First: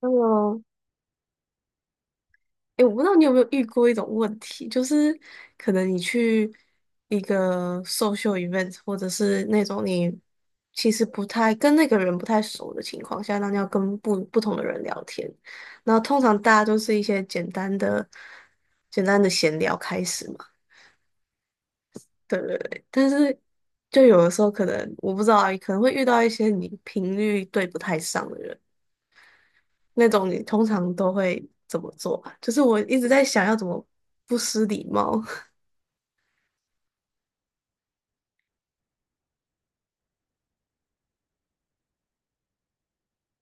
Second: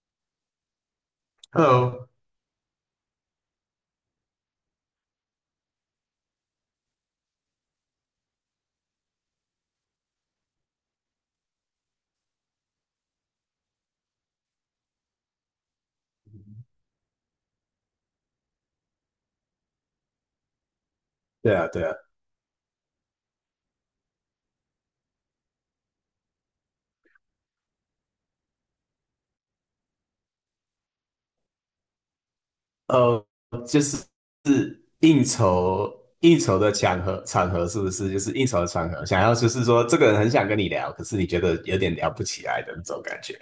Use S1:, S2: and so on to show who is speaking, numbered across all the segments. S1: 嗯，
S2: Hello。
S1: 诶，我不知道你有没有遇过一种问题，就是可能你去一个 social event，或者是那种你其实不太跟那个人不太熟的情况下，那你要跟不同的人聊天，然后通常大家都是一些简单的、简单的闲聊开始嘛，
S2: 对啊，对啊，
S1: 对对对。但是就有的时候可能我不知道啊，可能会遇到一些你频率对不太上的人。那种你通常都会怎么做啊？就是我一直在
S2: 呃，
S1: 想要怎
S2: 就
S1: 么
S2: 是
S1: 不失
S2: 是
S1: 礼貌，
S2: 应 酬应酬的场合是不是，就是应酬的场合，想要就是说这个人很想跟你聊，可是你觉得有点聊不起来的那种感觉，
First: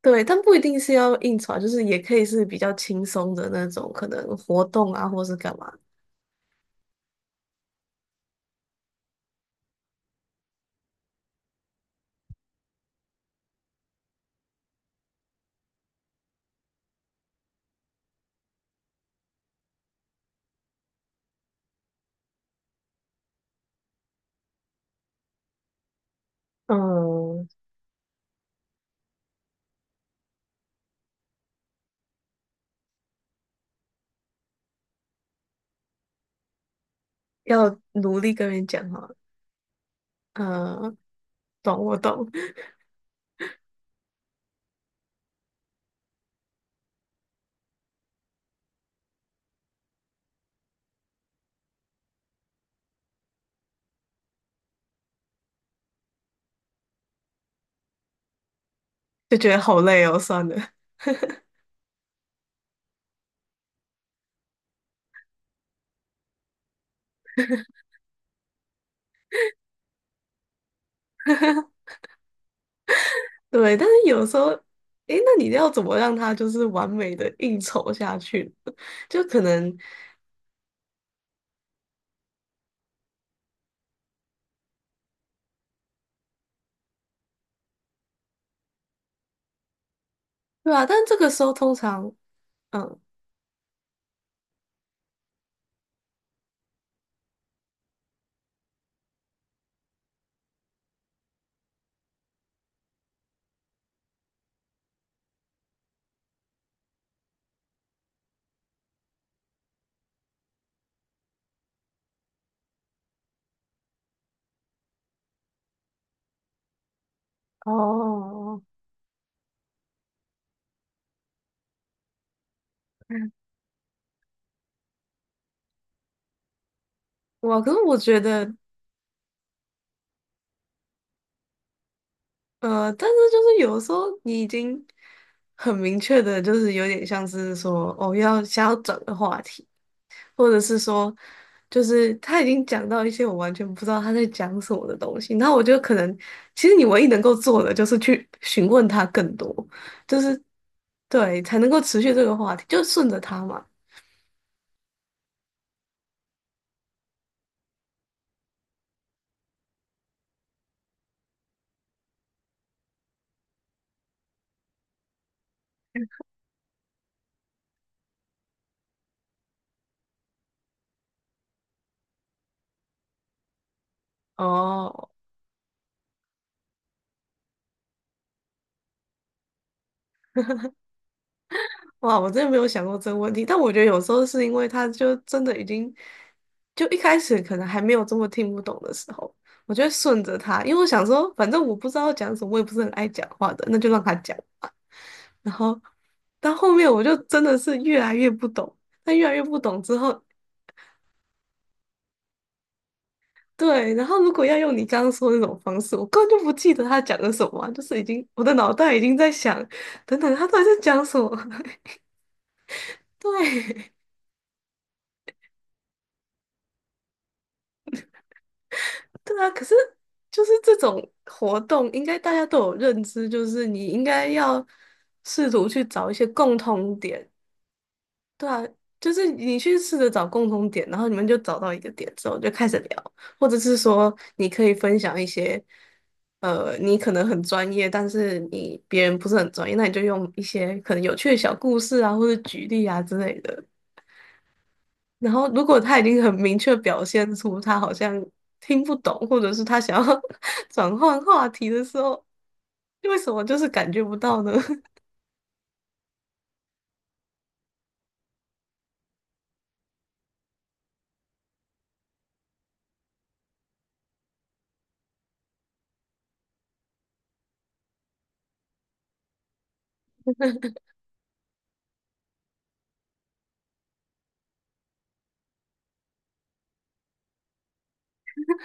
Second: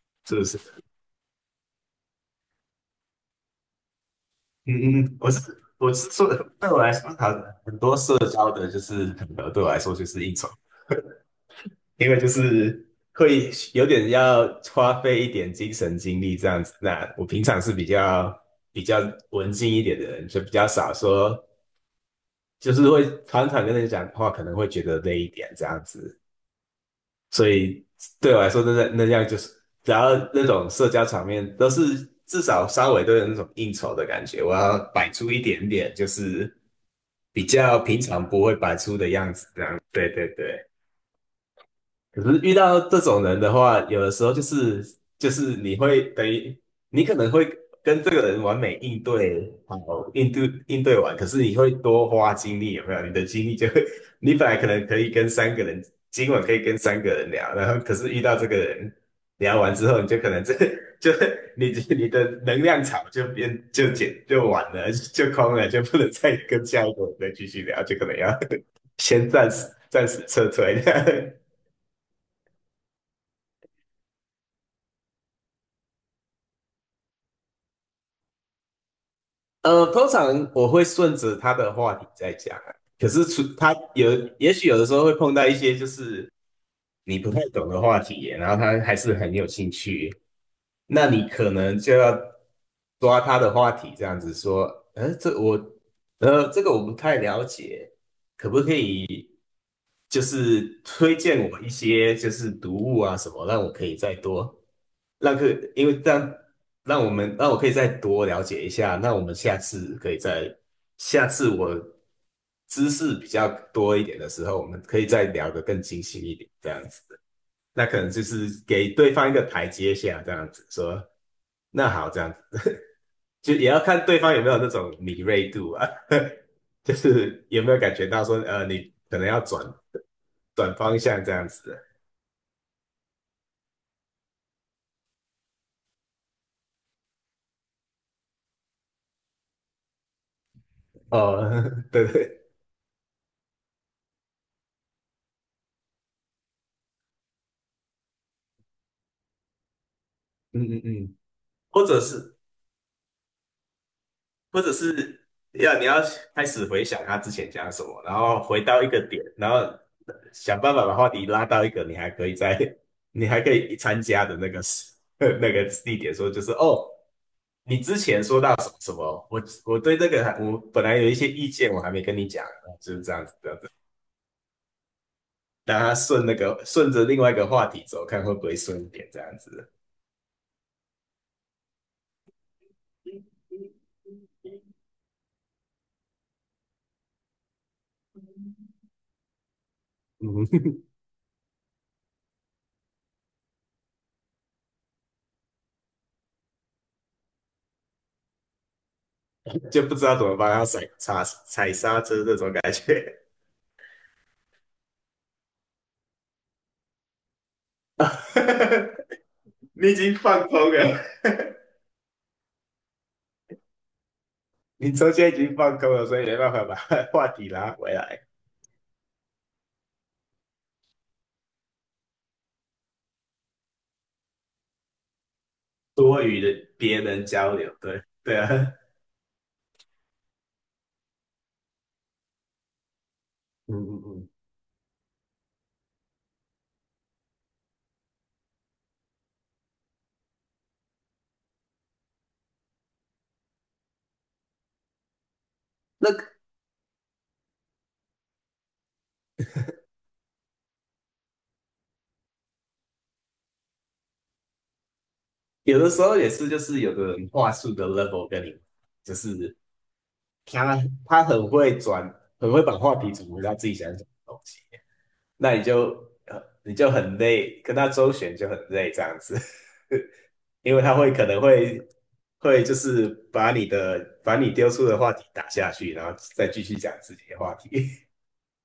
S1: 对，
S2: 是
S1: 但
S2: 不
S1: 不
S2: 是？
S1: 一定是要应酬啊，就是也可以是比较轻松的那种，可能活动
S2: 嗯嗯，
S1: 啊，
S2: 嗯
S1: 或
S2: 我
S1: 是干
S2: 是
S1: 嘛。
S2: 我是说，对我来说，好很多社交的就是场合对我来说就是应酬，因为就是会有点要花费一点精神精力这样子。那我平常是比较比较文静一点的人，就比较少说就是会常常跟人讲话，可能会觉得累一点这样子。所
S1: 嗯，
S2: 以对我来说，那那样就是，然后那种社交场面都是至少稍微都有那种应酬的感觉，我要摆出一点点，就是比
S1: 要
S2: 较平
S1: 努
S2: 常
S1: 力
S2: 不
S1: 跟
S2: 会
S1: 人
S2: 摆
S1: 讲
S2: 出的
S1: 哈。
S2: 样子，这样。对对对。
S1: 嗯，懂我
S2: 可
S1: 懂，
S2: 是遇 到这种人的话，有的时候就是你会等于你可能会跟这个人完美应对，好应对完，可是你会多花精力，有没有？你的精力就会，你本来可能可以跟三个人，今晚可以跟三个人聊，然后可是遇到这个人
S1: 就觉
S2: 聊
S1: 得
S2: 完
S1: 好
S2: 之后，
S1: 累
S2: 你就
S1: 哦，
S2: 可能
S1: 算
S2: 这
S1: 了。
S2: 就你的能量场就变就减就完了，就空了，就不能再跟下一个人再继续聊，就可能要 先暂时撤退。
S1: 对，但是有时候，诶，那你要怎么让他就是完美的应酬下去呢？ 就可能，
S2: 通常我会顺着他的话题在讲啊，可是除他有，也许有的时候会碰到一些就是你不太懂的话题耶，然后他还是很有兴趣，
S1: 对啊，但
S2: 那
S1: 这
S2: 你
S1: 个时
S2: 可
S1: 候通
S2: 能就要
S1: 常，嗯，
S2: 抓他的话题，这样子说，这我，这个我不太了解，就是推荐我一些就是读物啊什么，让我可以再多让可，因为这样让我们让我可以再多了解一下，那我们下次可以再下次我知识比较多一点的时候，我们可以再聊得更精细一点，这样子，那可能就是
S1: 哦，
S2: 给对方一个台阶下，这样子说，那好，这样子 就也要看对方有没有那种敏锐度啊。就是
S1: 哇，
S2: 有没
S1: 可
S2: 有
S1: 是
S2: 感
S1: 我
S2: 觉
S1: 觉
S2: 到说，
S1: 得。
S2: 你可能要转转方向这样子的。
S1: 呃，但是就是有的时候你已经很明确的，就是有点像是说，哦，要想要转个话题，或者是说，
S2: 哦，
S1: 就
S2: 对
S1: 是他
S2: 对，
S1: 已经讲到一些我完全不知道他在讲什么的东西，那我就可能，其实你唯一能够做的就是去询问他更多，就是
S2: 嗯嗯嗯，
S1: 对，才能够
S2: 或者
S1: 持续这个
S2: 是
S1: 话题，就顺着他嘛。
S2: 或者是你要开始回想他之前讲什么，然后回到一个点，然后想办法把话题拉到一个你还可以在 你还可以参加的那个时 那个地点说，就是哦，你之前说到什么什么，我对这个还我本来有一些意见，我还没跟你讲，就是这样子，
S1: 哦，
S2: 让他顺那个顺着另外一个话题走，看会不会顺一点这样子。
S1: 哇，我真的没有想过这个问题，但我觉得有时候是因为他就真的已经，就一开始可能还没有这么听不懂的时候，我就会顺着
S2: 嗯
S1: 他，因为我想说，反正我不知道讲什么，我也不是很爱讲话的，那就让他讲吧。然后到后面我就真的是越来越不懂，但越来越不懂
S2: 就不
S1: 之
S2: 知道
S1: 后，
S2: 怎么帮他踩刹车这种感觉。
S1: 对，然后如果要用你刚刚说的那种方式，我根本就不记得他讲的什么啊，就是已经我的脑袋已经在想，
S2: 你已经
S1: 等等，他
S2: 放
S1: 到底在
S2: 空了，
S1: 讲什么？对。
S2: 你中间已经放空了，所以没办法把话题拉回来，
S1: 对啊，可是就是这种活动，应该大家都有认知，就是你应该要试图去找一
S2: 多
S1: 些
S2: 余
S1: 共
S2: 的
S1: 通
S2: 别人
S1: 点，
S2: 交流，对对啊，
S1: 就是你去试着找共通点，然后你们就找到一个点之后就开始聊，或者
S2: 嗯
S1: 是
S2: 嗯
S1: 说
S2: 嗯，
S1: 你可以分享一些，呃，你可能很专业，但是你别人不是很专业，那你就用一些可能有趣的小故事啊，或者举例啊之类的，然后如果他已经很
S2: 那
S1: 明确表现出他好像听不懂，或者是他想要 转换话题的时候，为什么就是感觉不到呢？
S2: 有的时候也是，就是有的人话术的 level 跟你，就是他很会转，很会把话题转回到自己想讲的东西，那你就你就很累，跟他周旋就很累这样子，因为他会可能会就是把你的把你丢出的话题打下去，然后再继续讲自己的话题。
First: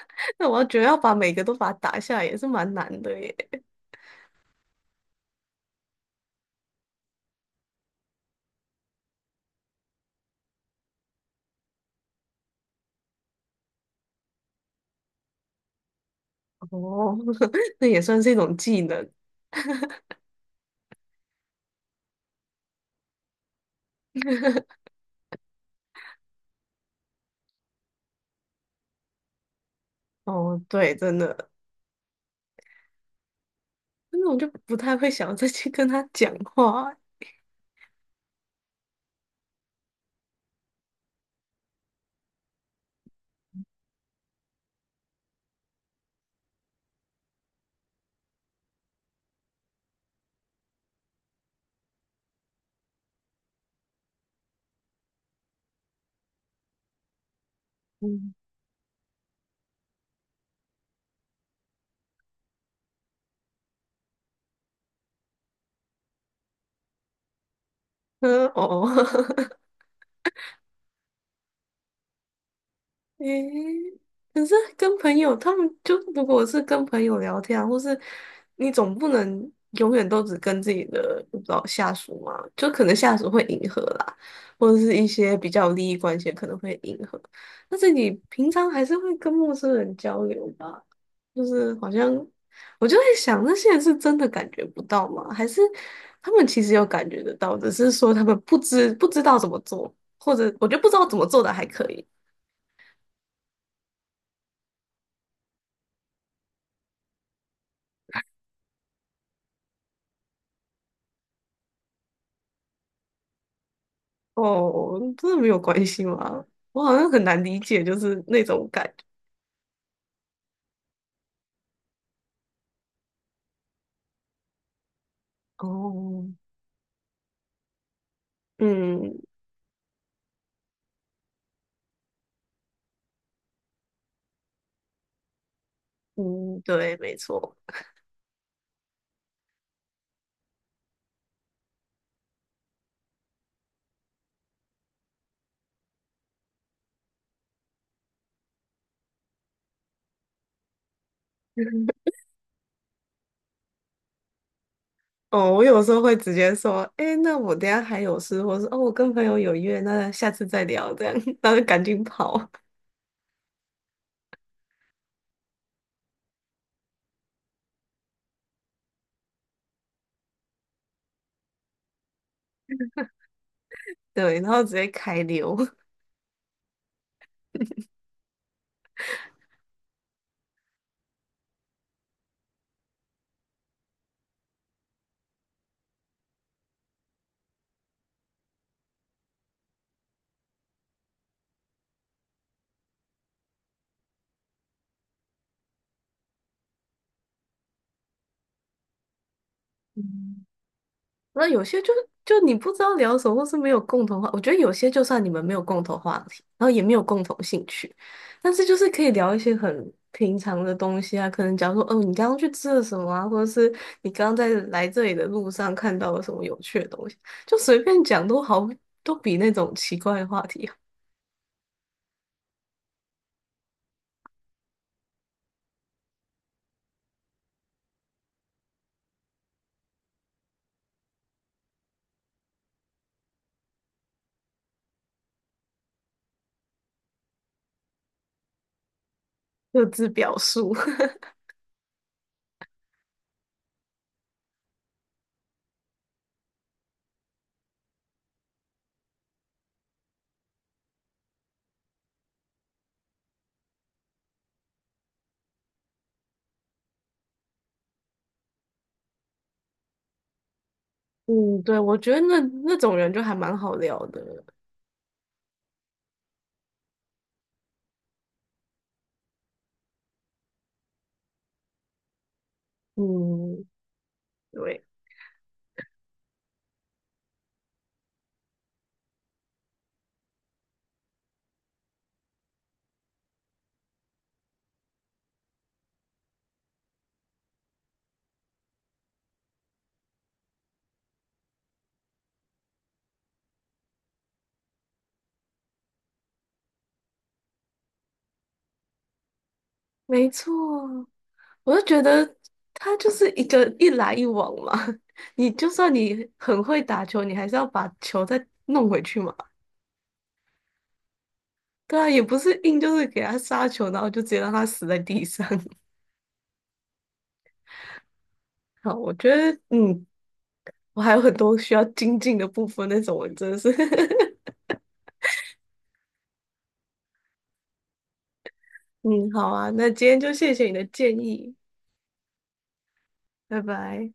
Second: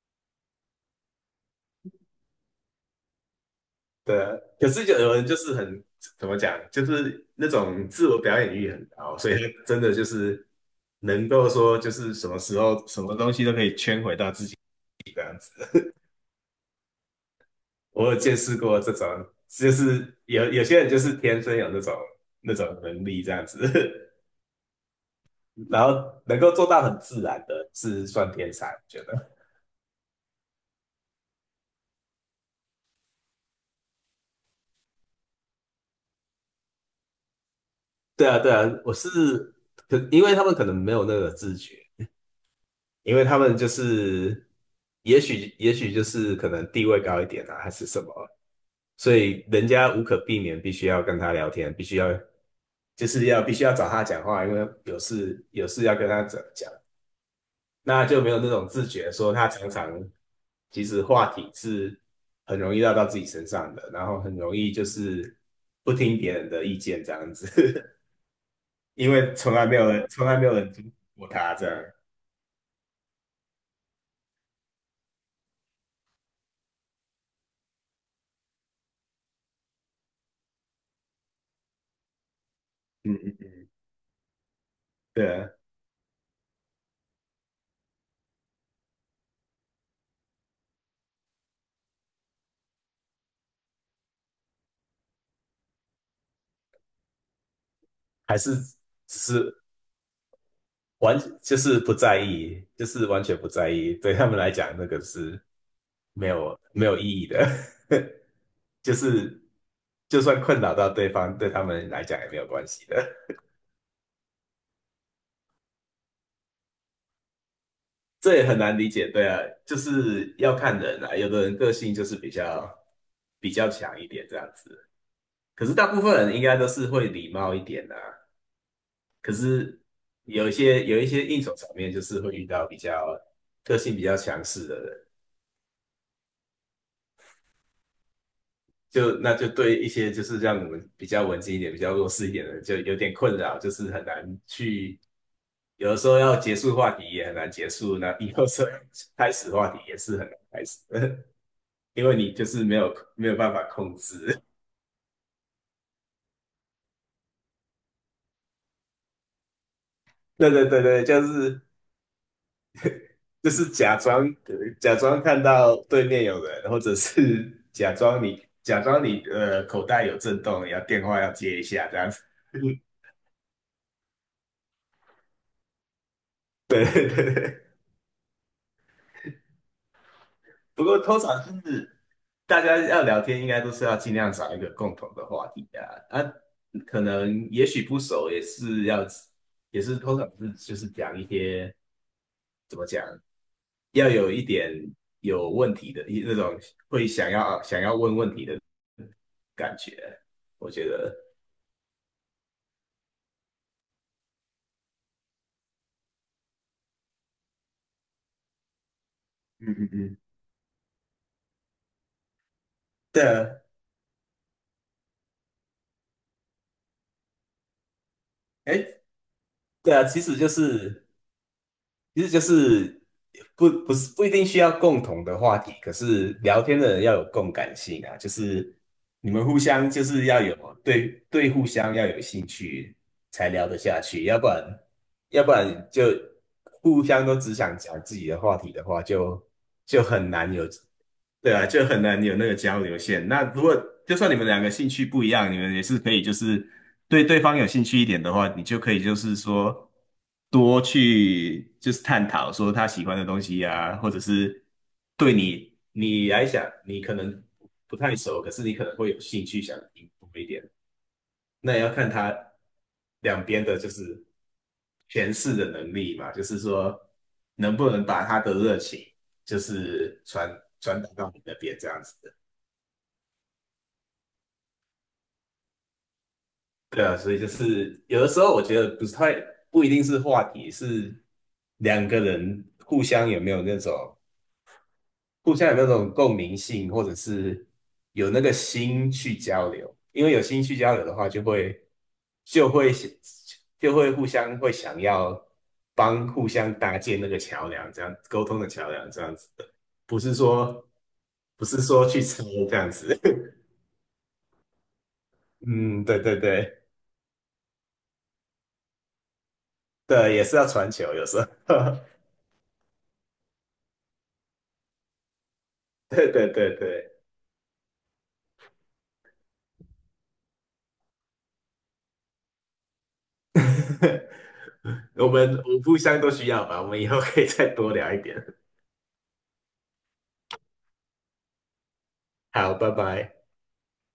S1: 那我觉得要把每个都把它打下来也是蛮难的耶。
S2: 对啊，可是就有人就是很怎么讲，就是那种自我表演欲很高，所以他真的就是能够说就是什么时候什么东西都可以圈回到自己。
S1: 哦，那也
S2: 我有
S1: 算是一
S2: 见
S1: 种
S2: 识过
S1: 技
S2: 这种，
S1: 能。
S2: 就是有些人就是天生有那种能力这样子，然后能够做到很自然的，是算天才，我觉得。
S1: 哦，对，真的，那我就不太会想要再去跟他讲话。
S2: 对啊，对啊，我是可，因为他们可能没有那个自觉，因为他们就是，也许就是可能地位高一点啊，还是什么，所以人家无可避免必须要跟他聊天，必须要就是要必须要找他讲话，因为有事要跟他讲那就没
S1: 嗯，
S2: 有那种自觉，说他常常其实话题是很容易绕到自己身上的，然后很容易就是不听别人的意见这样子，
S1: 呃哦。
S2: 因为 从来没有人听过他这样，
S1: 诶，可是跟朋友，他们就如果是跟朋友聊天啊，或是你总不能永远都只跟自己的不知道下属嘛，就可能
S2: 嗯
S1: 下属
S2: 嗯
S1: 会迎
S2: 嗯，
S1: 合啦，或者是一些
S2: 对，
S1: 比较有利益关系可能会迎合，但是你平常还是会跟陌生人交流吧，就是好像我就在想，那些人是真的感觉不到吗？还是他们其实有感觉得到，只是说他
S2: 还
S1: 们不
S2: 是
S1: 知不
S2: 只
S1: 知道怎
S2: 是
S1: 么做，或者我觉得不知道怎
S2: 完
S1: 么做的
S2: 就
S1: 还
S2: 是
S1: 可
S2: 不
S1: 以。
S2: 在意，就是完全不在意，对他们来讲那个是没有意义的，就是就算困扰到对方，对他们来讲也没有关系的。
S1: 哦，真的没有关系吗？我好像很难理解，就是
S2: 这
S1: 那
S2: 也很
S1: 种
S2: 难
S1: 感
S2: 理
S1: 觉。
S2: 解，对啊，就是要看人啊，有的人个性就是比较强一点这样子，可是大部分
S1: 哦，
S2: 人应该都是会礼貌一点的啊，
S1: 嗯
S2: 有一些应酬场面就是会遇到比较个性比较强势的人，
S1: 嗯，对，没错。
S2: 就那就对一些就是让我们比较文静一点、比较弱势一点的人就有点困扰，就是很难去，有的时候要结束话题也很难结束，那有的时候开始话题也是很难开始，因 为你就是没有办法控制。
S1: 哦，我有时候会直接说，哎，那我等一下还有事，或是哦，我跟朋友有约，那下 次
S2: 对
S1: 再
S2: 对对
S1: 聊，这
S2: 对，
S1: 样，
S2: 就
S1: 然后
S2: 是
S1: 就赶紧跑，
S2: 假装假装看到对面有人，或者是假装你口袋有震动，要电话要接一下这样子。
S1: 对，然后直接开溜。
S2: 对对对对，不过通常是大家要聊天，应该都是要尽量找一个共同的话题啊。啊，可能也许不熟，也是要通常是就是讲一些怎么讲，要有一点有问题的一那种会想要问问题的感觉，
S1: 嗯，
S2: 我觉得，
S1: 那有些就就你不知道聊什么，或是没有共同话，我觉得有些就算你们没有共同话题，然后也没有共同兴趣，但是就是可以聊一些
S2: 嗯嗯
S1: 很
S2: 嗯，
S1: 平常的东西啊，可能假如说，哦，你刚刚去吃了什么
S2: 对
S1: 啊，或者
S2: 啊，
S1: 是你刚刚在来这里的路上看到了什么有趣的东西，就随便讲都好，
S2: 哎，
S1: 都比那种
S2: 对
S1: 奇
S2: 啊，
S1: 怪
S2: 其
S1: 的
S2: 实
S1: 话
S2: 就
S1: 题
S2: 是，其实就是不不一定需要共同的话题，可是聊天的人要有共感性啊，就是你们互相就是要有对对互相要有兴趣才聊得下去，要不然就互相都只想讲自己的话题的话，就
S1: 各
S2: 就
S1: 自
S2: 很
S1: 表
S2: 难有
S1: 述。
S2: 对啊，就很难有那个交流线。那如果就算你们两个兴趣不一样，你们也是可以，就是对对方有兴趣一点的话，你就可以就是说多去就是探讨说他喜欢的东西啊，或者是对你来讲，你可能不太熟，可是你可能会有兴趣想听多一点。
S1: 嗯，
S2: 那
S1: 对，
S2: 也要
S1: 我
S2: 看
S1: 觉得
S2: 他
S1: 那那种人就还
S2: 两
S1: 蛮
S2: 边
S1: 好
S2: 的就
S1: 聊的。
S2: 是诠释的能力嘛，就是说能不能把他的热情就是传传达到你那边这样子的。
S1: 嗯，对，
S2: 对啊，所以就是有的时候我觉得不太不一定是话题，是两个人互相有没有那种。互相有那种共鸣性，或者是有那个心去交流。因为有心去交流的话，就会就会互相会想要帮互相搭建那个桥梁，这样沟通的桥梁，这样子的，不
S1: 没
S2: 是
S1: 错。
S2: 说
S1: 我就觉
S2: 去
S1: 得
S2: 抄这样
S1: 它就
S2: 子。
S1: 是一 个一来一往嘛。你就算
S2: 嗯，对
S1: 你
S2: 对
S1: 很会
S2: 对
S1: 打球，你还是要把球再弄回去嘛。
S2: 对，也是要传球，有时候，
S1: 对啊，也不是硬就是给他杀球，然后就直接让他死在地上。
S2: 对对对对。
S1: 好，我觉得嗯，我还有很多需要精进的部分，那种我真的是
S2: 我们互相都需要吧，我们以后可以再多聊一点。
S1: 嗯，好啊，那今天就谢谢你的建议，
S2: 好，拜拜。
S1: 拜拜。